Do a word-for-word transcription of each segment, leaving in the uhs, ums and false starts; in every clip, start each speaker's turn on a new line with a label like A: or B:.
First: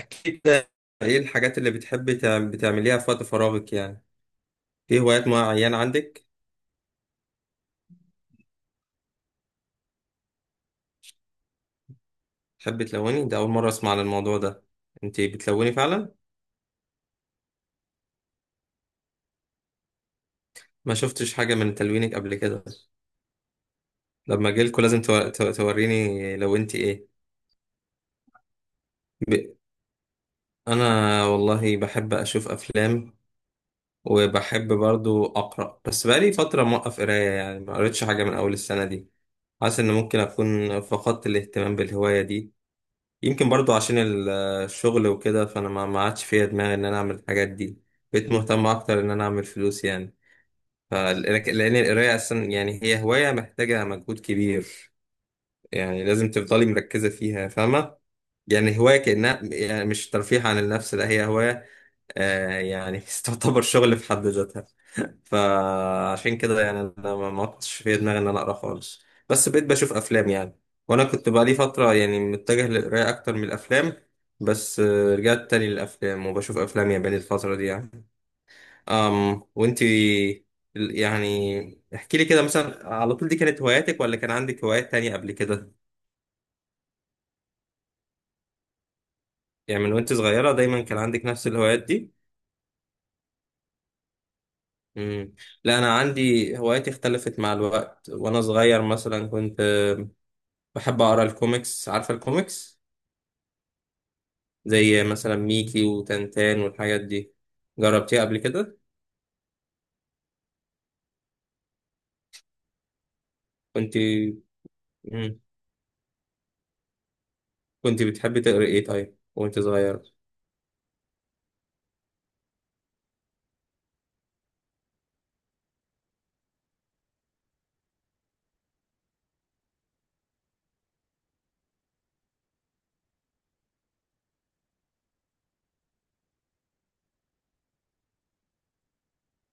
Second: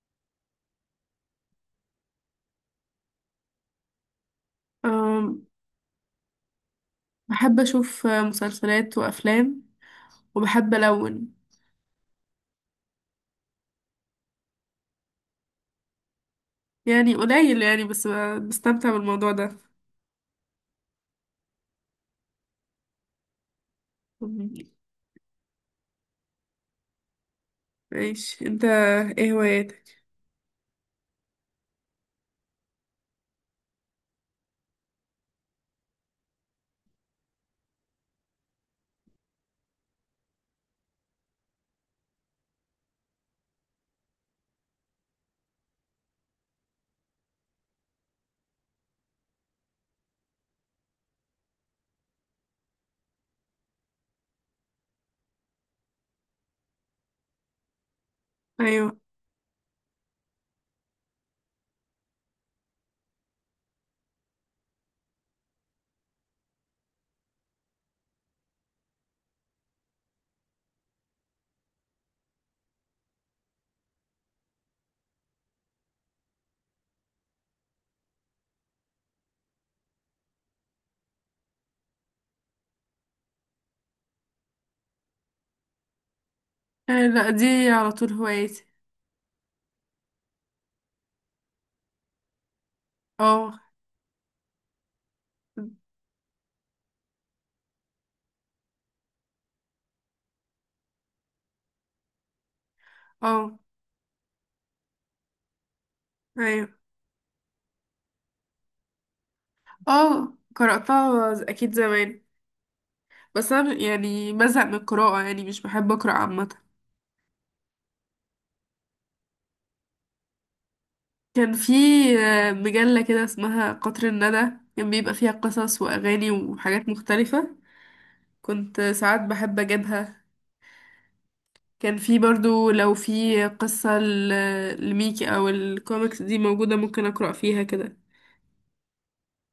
A: احكي كده. ايه الحاجات اللي بتحبي تعم- بتعمليها في وقت فراغك يعني؟ في هوايات
B: أم،
A: معينة عندك؟
B: بحب أشوف مسلسلات وأفلام، وبحب ألون.
A: تحبي تلوني؟ ده اول مرة اسمع عن الموضوع ده. انتي بتلوني فعلا؟
B: يعني قليل، يعني بس ب- بستمتع بالموضوع ده.
A: ما شفتش حاجة من تلوينك قبل كده. لما
B: أم،
A: اجيلكوا لازم تو- تو- توريني لو انتي ايه.
B: ماشي أنت. إيه
A: ب...
B: هواياتك؟
A: انا والله بحب اشوف افلام. وبحب برضو اقرا، بس بقالي فترة موقف قراية يعني ما قريتش حاجة من اول السنة دي. حاسس ان ممكن اكون فقدت الاهتمام بالهواية دي. يمكن برضو عشان ال- الشغل وكده، فانا ما ما عادش فيا دماغي ان انا اعمل الحاجات دي. بقيت مهتم اكتر ان انا اعمل فلوس يعني. ف- لك- لان القرايه اصلا يعني هي هوايه محتاجه مجهود كبير. يعني لازم تفضلي مركزه فيها، فاهمه؟ يعني
B: أيوه.
A: هوايه كانها يعني مش ترفيه عن النفس، لا هي هوايه. آه يعني تعتبر شغل في حد ذاتها. فعشان كده يعني انا ما ما كنتش في دماغي ان انا اقرا خالص. بس بقيت بشوف افلام يعني. وانا كنت بقالي فتره يعني متجه للقرايه اكتر من الافلام. بس آه، رجعت تاني للافلام وبشوف افلام ياباني الفتره دي يعني. أم وانتي، ال- يعني احكي لي كده، مثلا على طول دي كانت هواياتك ولا كان عندك هوايات تانية قبل كده؟
B: آه، لأ، دي على طول هواياتي.
A: يعني من وانت صغيره دايما كان عندك نفس الهوايات دي؟
B: اه.
A: مم. لا انا عندي هواياتي اختلفت مع الوقت. وانا صغير مثلا كنت بحب اقرا الكوميكس. عارفه الكوميكس؟
B: اه.
A: زي مثلا ميكي وتنتان
B: أيوه.
A: والحاجات دي. جربتيها قبل كده؟
B: اه، قرأتها ز- أكيد زمان. بس أنا
A: كنت
B: يعني بزهق من القراءة،
A: مم.
B: يعني مش بحب أقرأ عامة.
A: كنت بتحبي تقري ايه طيب وانت صغير؟
B: كان في آه، مجلة كده اسمها قطر الندى. كان بيبقى فيها قصص وأغاني وحاجات مختلفة. كنت ساعات بحب أجيبها. كان في برضو لو في قصة ل- لميكي او الكوميكس دي موجودة ممكن اقرأ فيها كده.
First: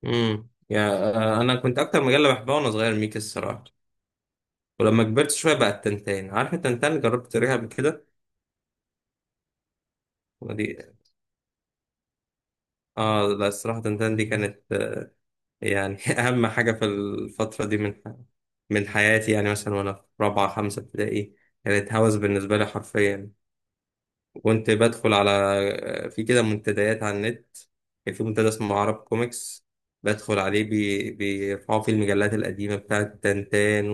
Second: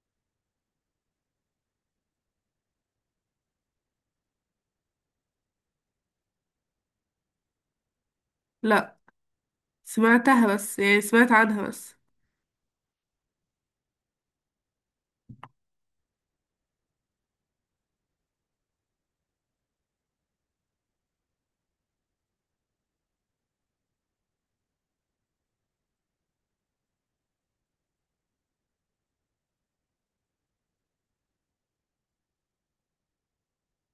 A: امم يا آه، انا كنت اكتر مجله بحبها وانا صغير ميكي، الصراحه. ولما كبرت شويه بقى التنتان. عارفه التنتان؟ جربت تقريها قبل كده؟
B: لا، سمعتها
A: ودي
B: بس، يعني سمعت عنها بس.
A: اه لا، الصراحه تنتان دي كانت يعني أهم حاجة في الفترة دي من من حياتي، يعني مثلا وأنا في رابعة خمسة ابتدائي. كانت هوس بالنسبة لي حرفيا. كنت بدخل على في كده منتديات على النت. كان في منتدى اسمه عرب كوميكس. بدخل عليه، بي... بيرفعوا فيه المجلات القديمة بتاعت تنتان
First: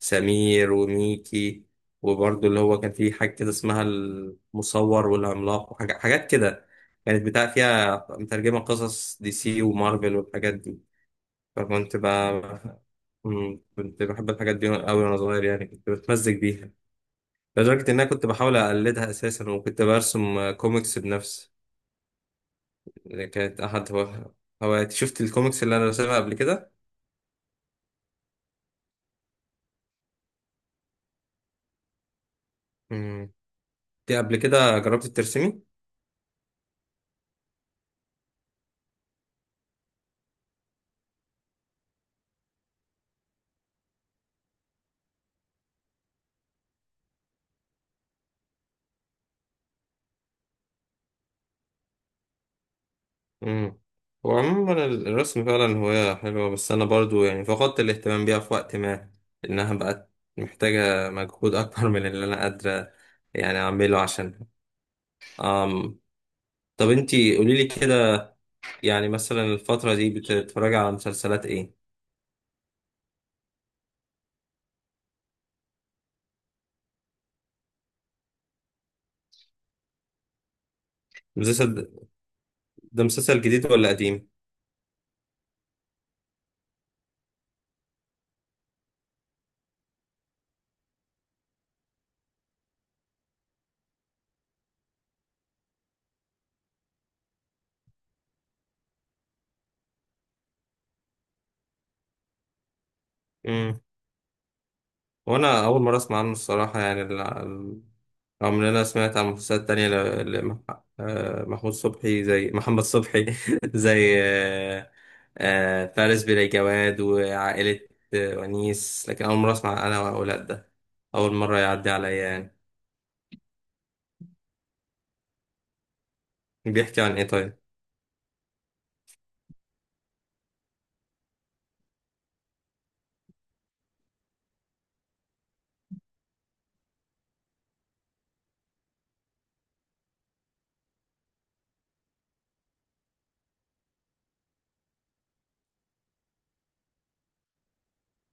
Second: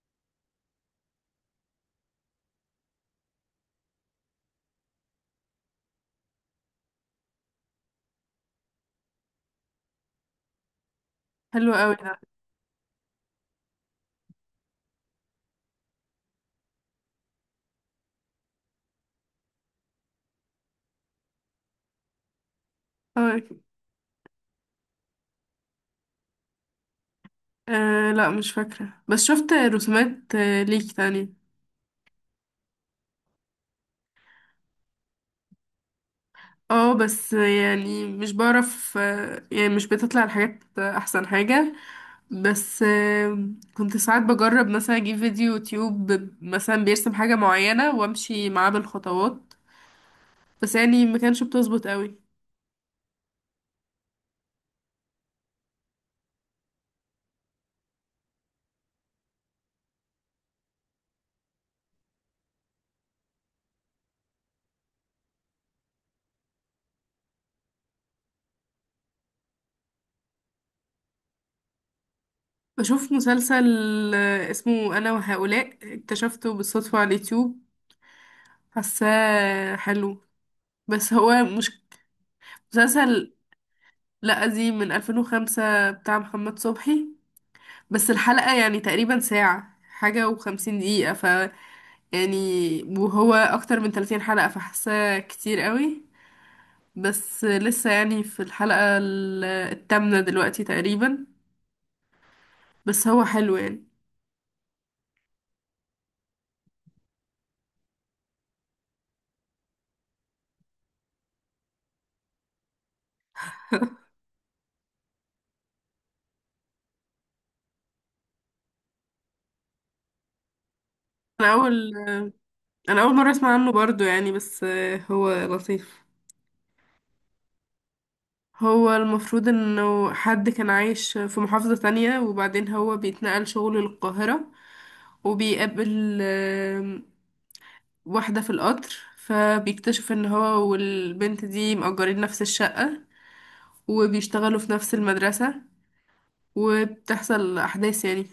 A: وسمير وميكي. وبرضه اللي هو كان فيه حاجة كده اسمها المصور والعملاق وحاجات حاجات كده. كانت بتاع فيها مترجمة قصص دي سي ومارفل والحاجات دي.
B: حلو قوي
A: فكنت
B: ده.
A: بقى مم، كنت بحب الحاجات دي أوي وأنا صغير يعني. كنت بتمزج بيها لدرجة إن أنا كنت بحاول أقلدها أساسا، وكنت برسم آه، كوميكس بنفسي اللي
B: اه.
A: كانت أحد هو... هواياتي. شفت الكوميكس اللي أنا رسمها قبل كده؟
B: آه، لا مش فاكرة، بس شفت رسومات آه، ليكي تاني.
A: مم. دي قبل كده جربت ترسمي؟
B: اه بس يعني مش بعرف. آه، يعني مش بتطلع الحاجات احسن حاجة. بس آه، كنت ساعات بجرب مثلا اجيب فيديو يوتيوب، مثلا بيرسم حاجة معينة وامشي معاه بالخطوات. بس يعني ما كانش بتظبط قوي.
A: مم. هو عموما ال- الرسم فعلا هواية حلوة، بس أنا برضو يعني فقدت الاهتمام بيها في وقت ما. إنها بقت محتاجة مجهود أكبر من اللي أنا قادرة يعني أعمله. عشان أم. طب انتي قوليلي كده، يعني مثلا الفترة دي بتتفرج على مسلسلات ايه؟
B: بشوف مسلسل آه، اسمه أنا وهؤلاء، اكتشفته بالصدفة على اليوتيوب. حاساه حلو، بس هو مش
A: مسلسل ده
B: مسلسل.
A: مسلسل جديد ولا قديم؟
B: لا قديم، من ألفين وخمسة بتاع محمد صبحي. بس الحلقة يعني تقريبا ساعة حاجة وخمسين دقيقة. ف يعني، وهو أكتر من ثلاثين حلقة، فحاساه كتير قوي. بس لسه يعني في الحلقة ال- التامنة دلوقتي تقريبا. بس هو حلو
A: امم.
B: يعني.
A: وانا اول مرة اسمع عنه الصراحة يعني. ال- ال- رغم ان انا سمعت عن مسلسلات تانية ل- لمح... آه، محمود صبحي، زي محمد صبحي زي آه، آه، فارس بلا جواد وعائلة آه، ونيس. لكن اول مرة اسمع انا واولاد ده. اول
B: أنا
A: مرة يعدي
B: أول
A: عليا يعني.
B: أنا أول مرة أسمع عنه برضو يعني، بس آه، هو لطيف.
A: بيحكي عن ايه طيب؟
B: هو المفروض انه حد كان عايش في محافظة تانية، وبعدين هو بيتنقل شغل للقاهرة، وبيقابل آم، واحدة في القطر. فبيكتشف ان هو والبنت دي مأجرين نفس الشقة، وبيشتغلوا في نفس المدرسة، وبتحصل أحداث يعني.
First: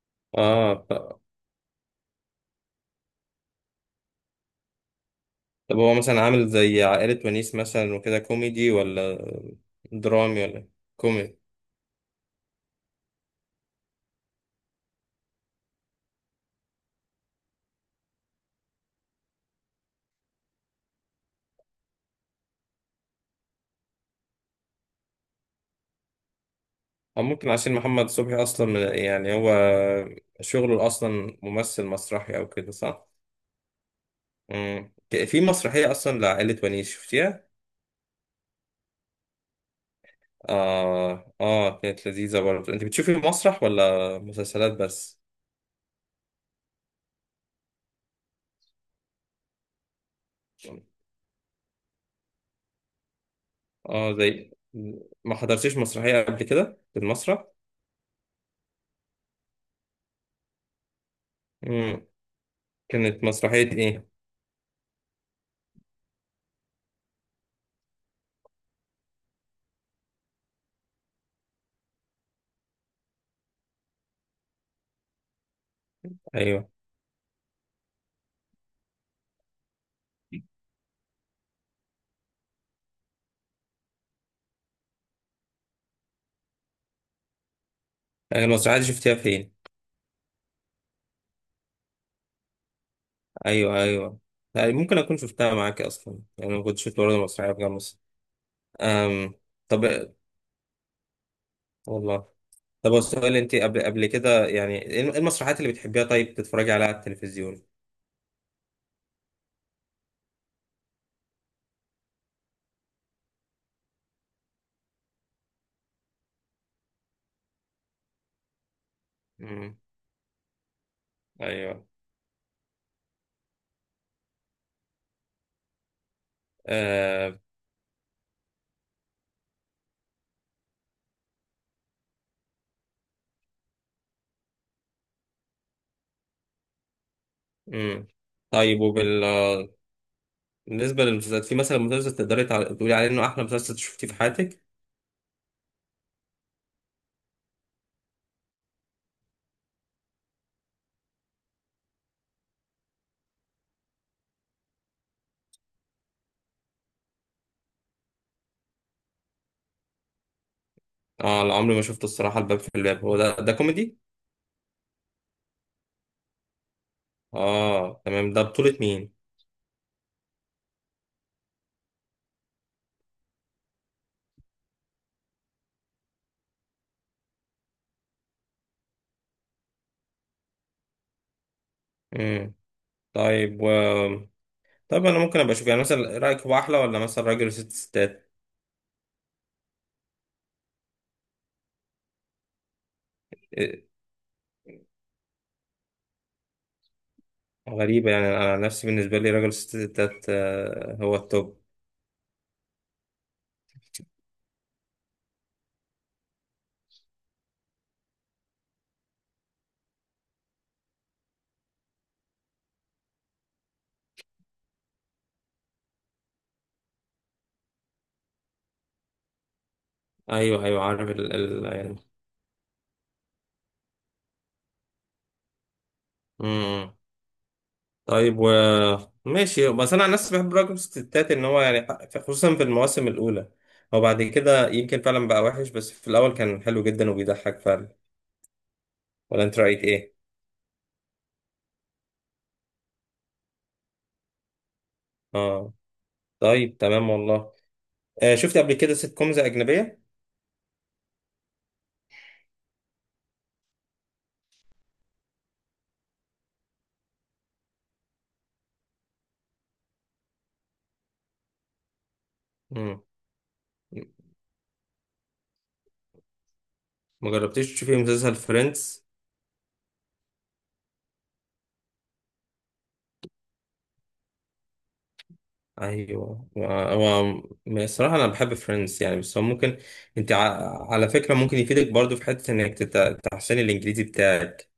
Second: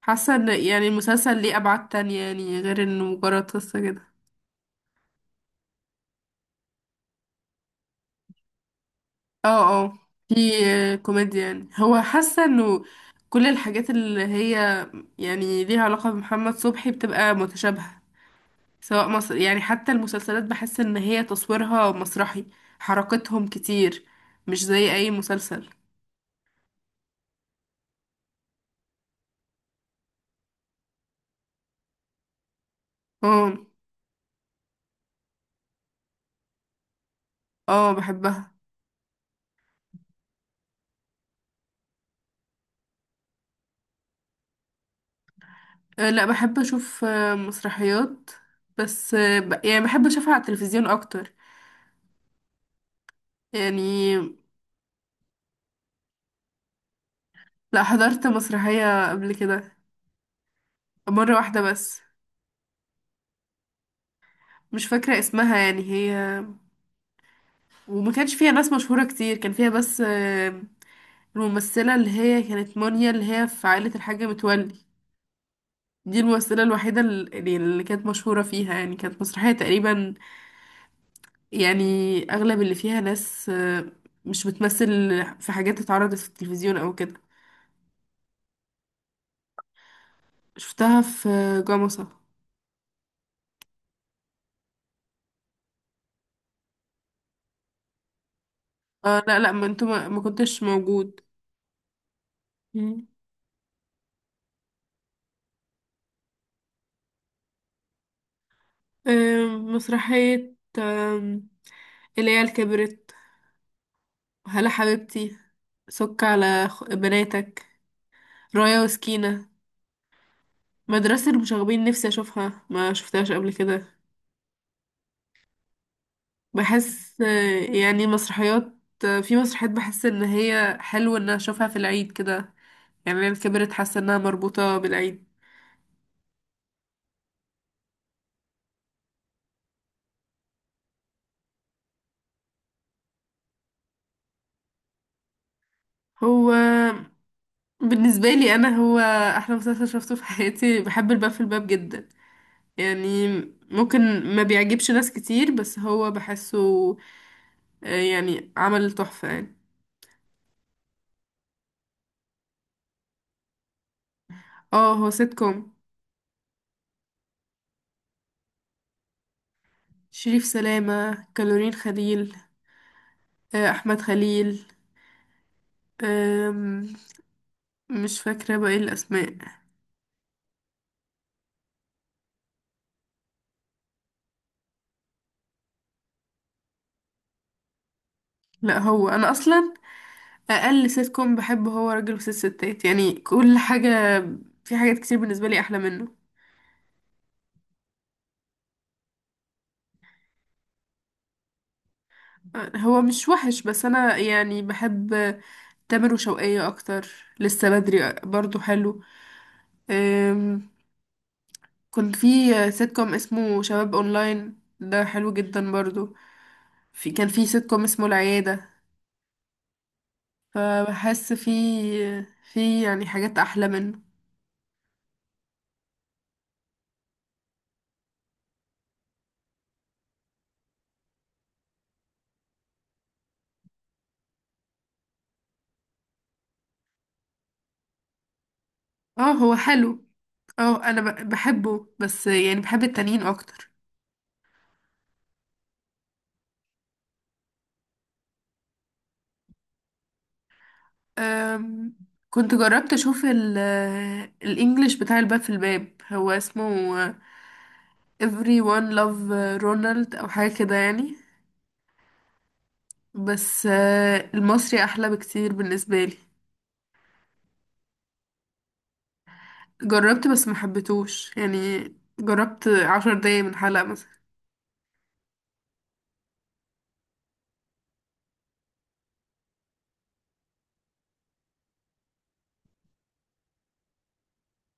B: حاسة ان يعني
A: اه.
B: المسلسل ليه أبعاد تانية يعني غير انه مجرد قصة كده.
A: طب هو مثلا عامل زي عائلة ونيس مثلا وكده، كوميدي ولا
B: اه. اه،
A: درامي
B: في
A: ولا
B: آه،
A: كوميدي؟
B: كوميديا. يعني هو حاسة انه كل الحاجات اللي هي يعني ليها علاقة بمحمد صبحي بتبقى متشابهة، سواء مصر. يعني حتى المسلسلات بحس ان هي تصويرها مسرحي، حركتهم كتير، مش زي اي مسلسل.
A: أو ممكن عشان محمد صبحي أصلا من- يعني هو شغله أصلا ممثل مسرحي أو كده، صح؟
B: اه.
A: مم. في مسرحية أصلا لعائلة ونيس، شفتيها؟
B: اه، بحبها.
A: آه آه كانت لذيذة برضه. أنت بتشوفي مسرح ولا مسلسلات بس؟
B: آه، لا بحب اشوف آه، مسرحيات. بس آه، ب- يعني بحب اشوفها على التلفزيون اكتر
A: آه
B: يعني.
A: زي ما حضرتيش مسرحية قبل كده في المسرح؟
B: لا، حضرت مسرحية قبل كده مرة واحدة بس.
A: مم. كانت مسرحية إيه؟
B: مش فاكرة اسمها، يعني هي وما كانش فيها ناس مشهورة كتير. كان فيها بس آه، الممثلة اللي هي كانت مونيا، اللي هي في عائلة الحاجة متولي. دي الممثلة
A: أيوه.
B: الوحيدة اللي, اللي كانت مشهورة فيها يعني. كانت مسرحية تقريبا يعني، أغلب اللي فيها ناس آه، مش بتمثل، في حاجات اتعرضت في التلفزيون أو كده.
A: أيوة، المسرحية دي شفتيها فين؟
B: شفتها في جمصة.
A: ايوه ايوه. يعني ممكن اكون شفتها معاك اصلا، يعني انا كنت شفت برضه مسرحيه في جامعه مصر.
B: آه
A: أم...
B: لا لا، ما
A: طب
B: انتوا ما, ما كنتش موجود.
A: والله. طب هو
B: مم.
A: السؤال انت قبل قبل كده يعني ايه المسرحيات اللي بتحبيها طيب تتفرجي عليها على التلفزيون؟
B: آه، مسرحية آه، العيال كبرت، هلا حبيبتي، سك على خ- بناتك، رايا وسكينة،
A: امم.
B: مدرسة المشاغبين
A: ايوه.
B: نفسي أشوفها ما شفتهاش قبل كده. بحس
A: آه...
B: آه، يعني مسرحيات. آه، في مسرحيات بحس إن هي حلو إن أشوفها في العيد كده. يعني أنا كبرت حاسة إنها مربوطة بالعيد.
A: امم. طيب وبال بالنسبه للمسلسلات، في مثلا مسلسل تقدري تع- تقولي عليه انه احلى مسلسل شفتيه في حياتك؟
B: هو بالنسبة لي أنا، هو أحلى مسلسل شفته في حياتي، بحب الباب في الباب جدا يعني. ممكن ما بيعجبش ناس كتير، بس هو بحسه آه، يعني عمل تحفة يعني.
A: اه لا، عمري ما شفته الصراحه. الباب في الباب، هو ده ده كوميدي؟
B: اه هو سيت كوم.
A: اه تمام. ده بطوله مين؟
B: شريف سلامة، كالورين خليل، آه، أحمد خليل. أم، مش فاكرة بقى ايه الأسماء.
A: امم. طيب. طب انا ممكن ابقى اشوف. يعني مثلا رايك هو احلى ولا مثلا راجل وست ستات؟
B: لا، هو أنا أصلا أقل سيت كوم بحبه هو راجل وست ستات يعني. كل
A: إيه،
B: حاجة، في حاجات كتير بالنسبة لي أحلى منه.
A: غريبه. يعني انا أنا نفسي بالنسبه لي راجل وست ستات آه، هو التوب.
B: أه، هو مش وحش، بس أنا يعني بحب تامر وشوقية أكتر. لسه بدري برضو حلو. أم، كنت في سيت كوم اسمه شباب أونلاين ده حلو جدا برضو. في كان في سيت كوم اسمه العيادة.
A: ايوه ايوه، عارف
B: فبحس
A: ال
B: في،
A: ال يعني.
B: في يعني حاجات أحلى منه.
A: امم. طيب و ماشي. بس انا عن نفسي بحب راجل وست ستات ان هو يعني ح- خصوصا في المواسم الاولى. هو بعد كده يمكن فعلا بقى وحش، بس في الاول كان حلو جدا وبيضحك فعلا.
B: اه
A: ولا
B: هو
A: انت رايك
B: حلو.
A: ايه؟
B: اه انا ب- بحبه، بس يعني بحب التانيين اكتر.
A: اه. طيب تمام، والله. آه، شفت قبل كده سيت كومز اجنبيه؟
B: أم كنت جربت اشوف ال آه، الانجليش بتاع الباب في الباب، هو اسمه everyone love رونالد او حاجه كده يعني.
A: امم.
B: بس آه، المصري احلى بكتير بالنسبه لي.
A: ما جربتيش تشوفي مسلسل فريندز؟
B: جربت بس ما حبيتهوش يعني. جربت عشر دقايق من حلقه مثلا.
A: ايوه. هو هو- الصراحه انا بحب فريندز يعني، بس هو ممكن. انت ع- على فكره، ممكن يفيدك برضو في حته انك تت- تحسن الانجليزي بتاعك.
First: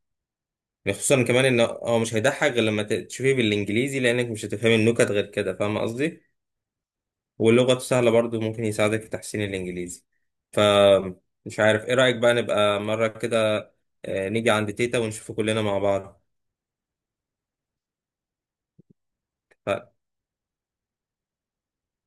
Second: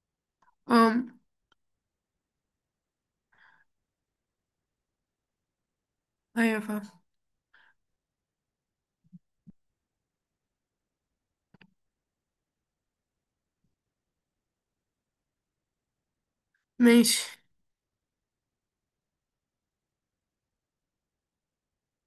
B: اه
A: خصوصا كمان ان هو مش هيضحك غير لما ت- تشوفيه بالانجليزي. لانك مش هتفهمي النكت غير كده، فاهم قصدي؟
B: ايوه فاهم.
A: واللغه سهله برضو، ممكن يساعدك في تحسين الانجليزي. ف مش عارف ايه رايك بقى، نبقى مره كده، آه، نيجي عند تيتا ونشوفه كلنا مع بعض.
B: ماشي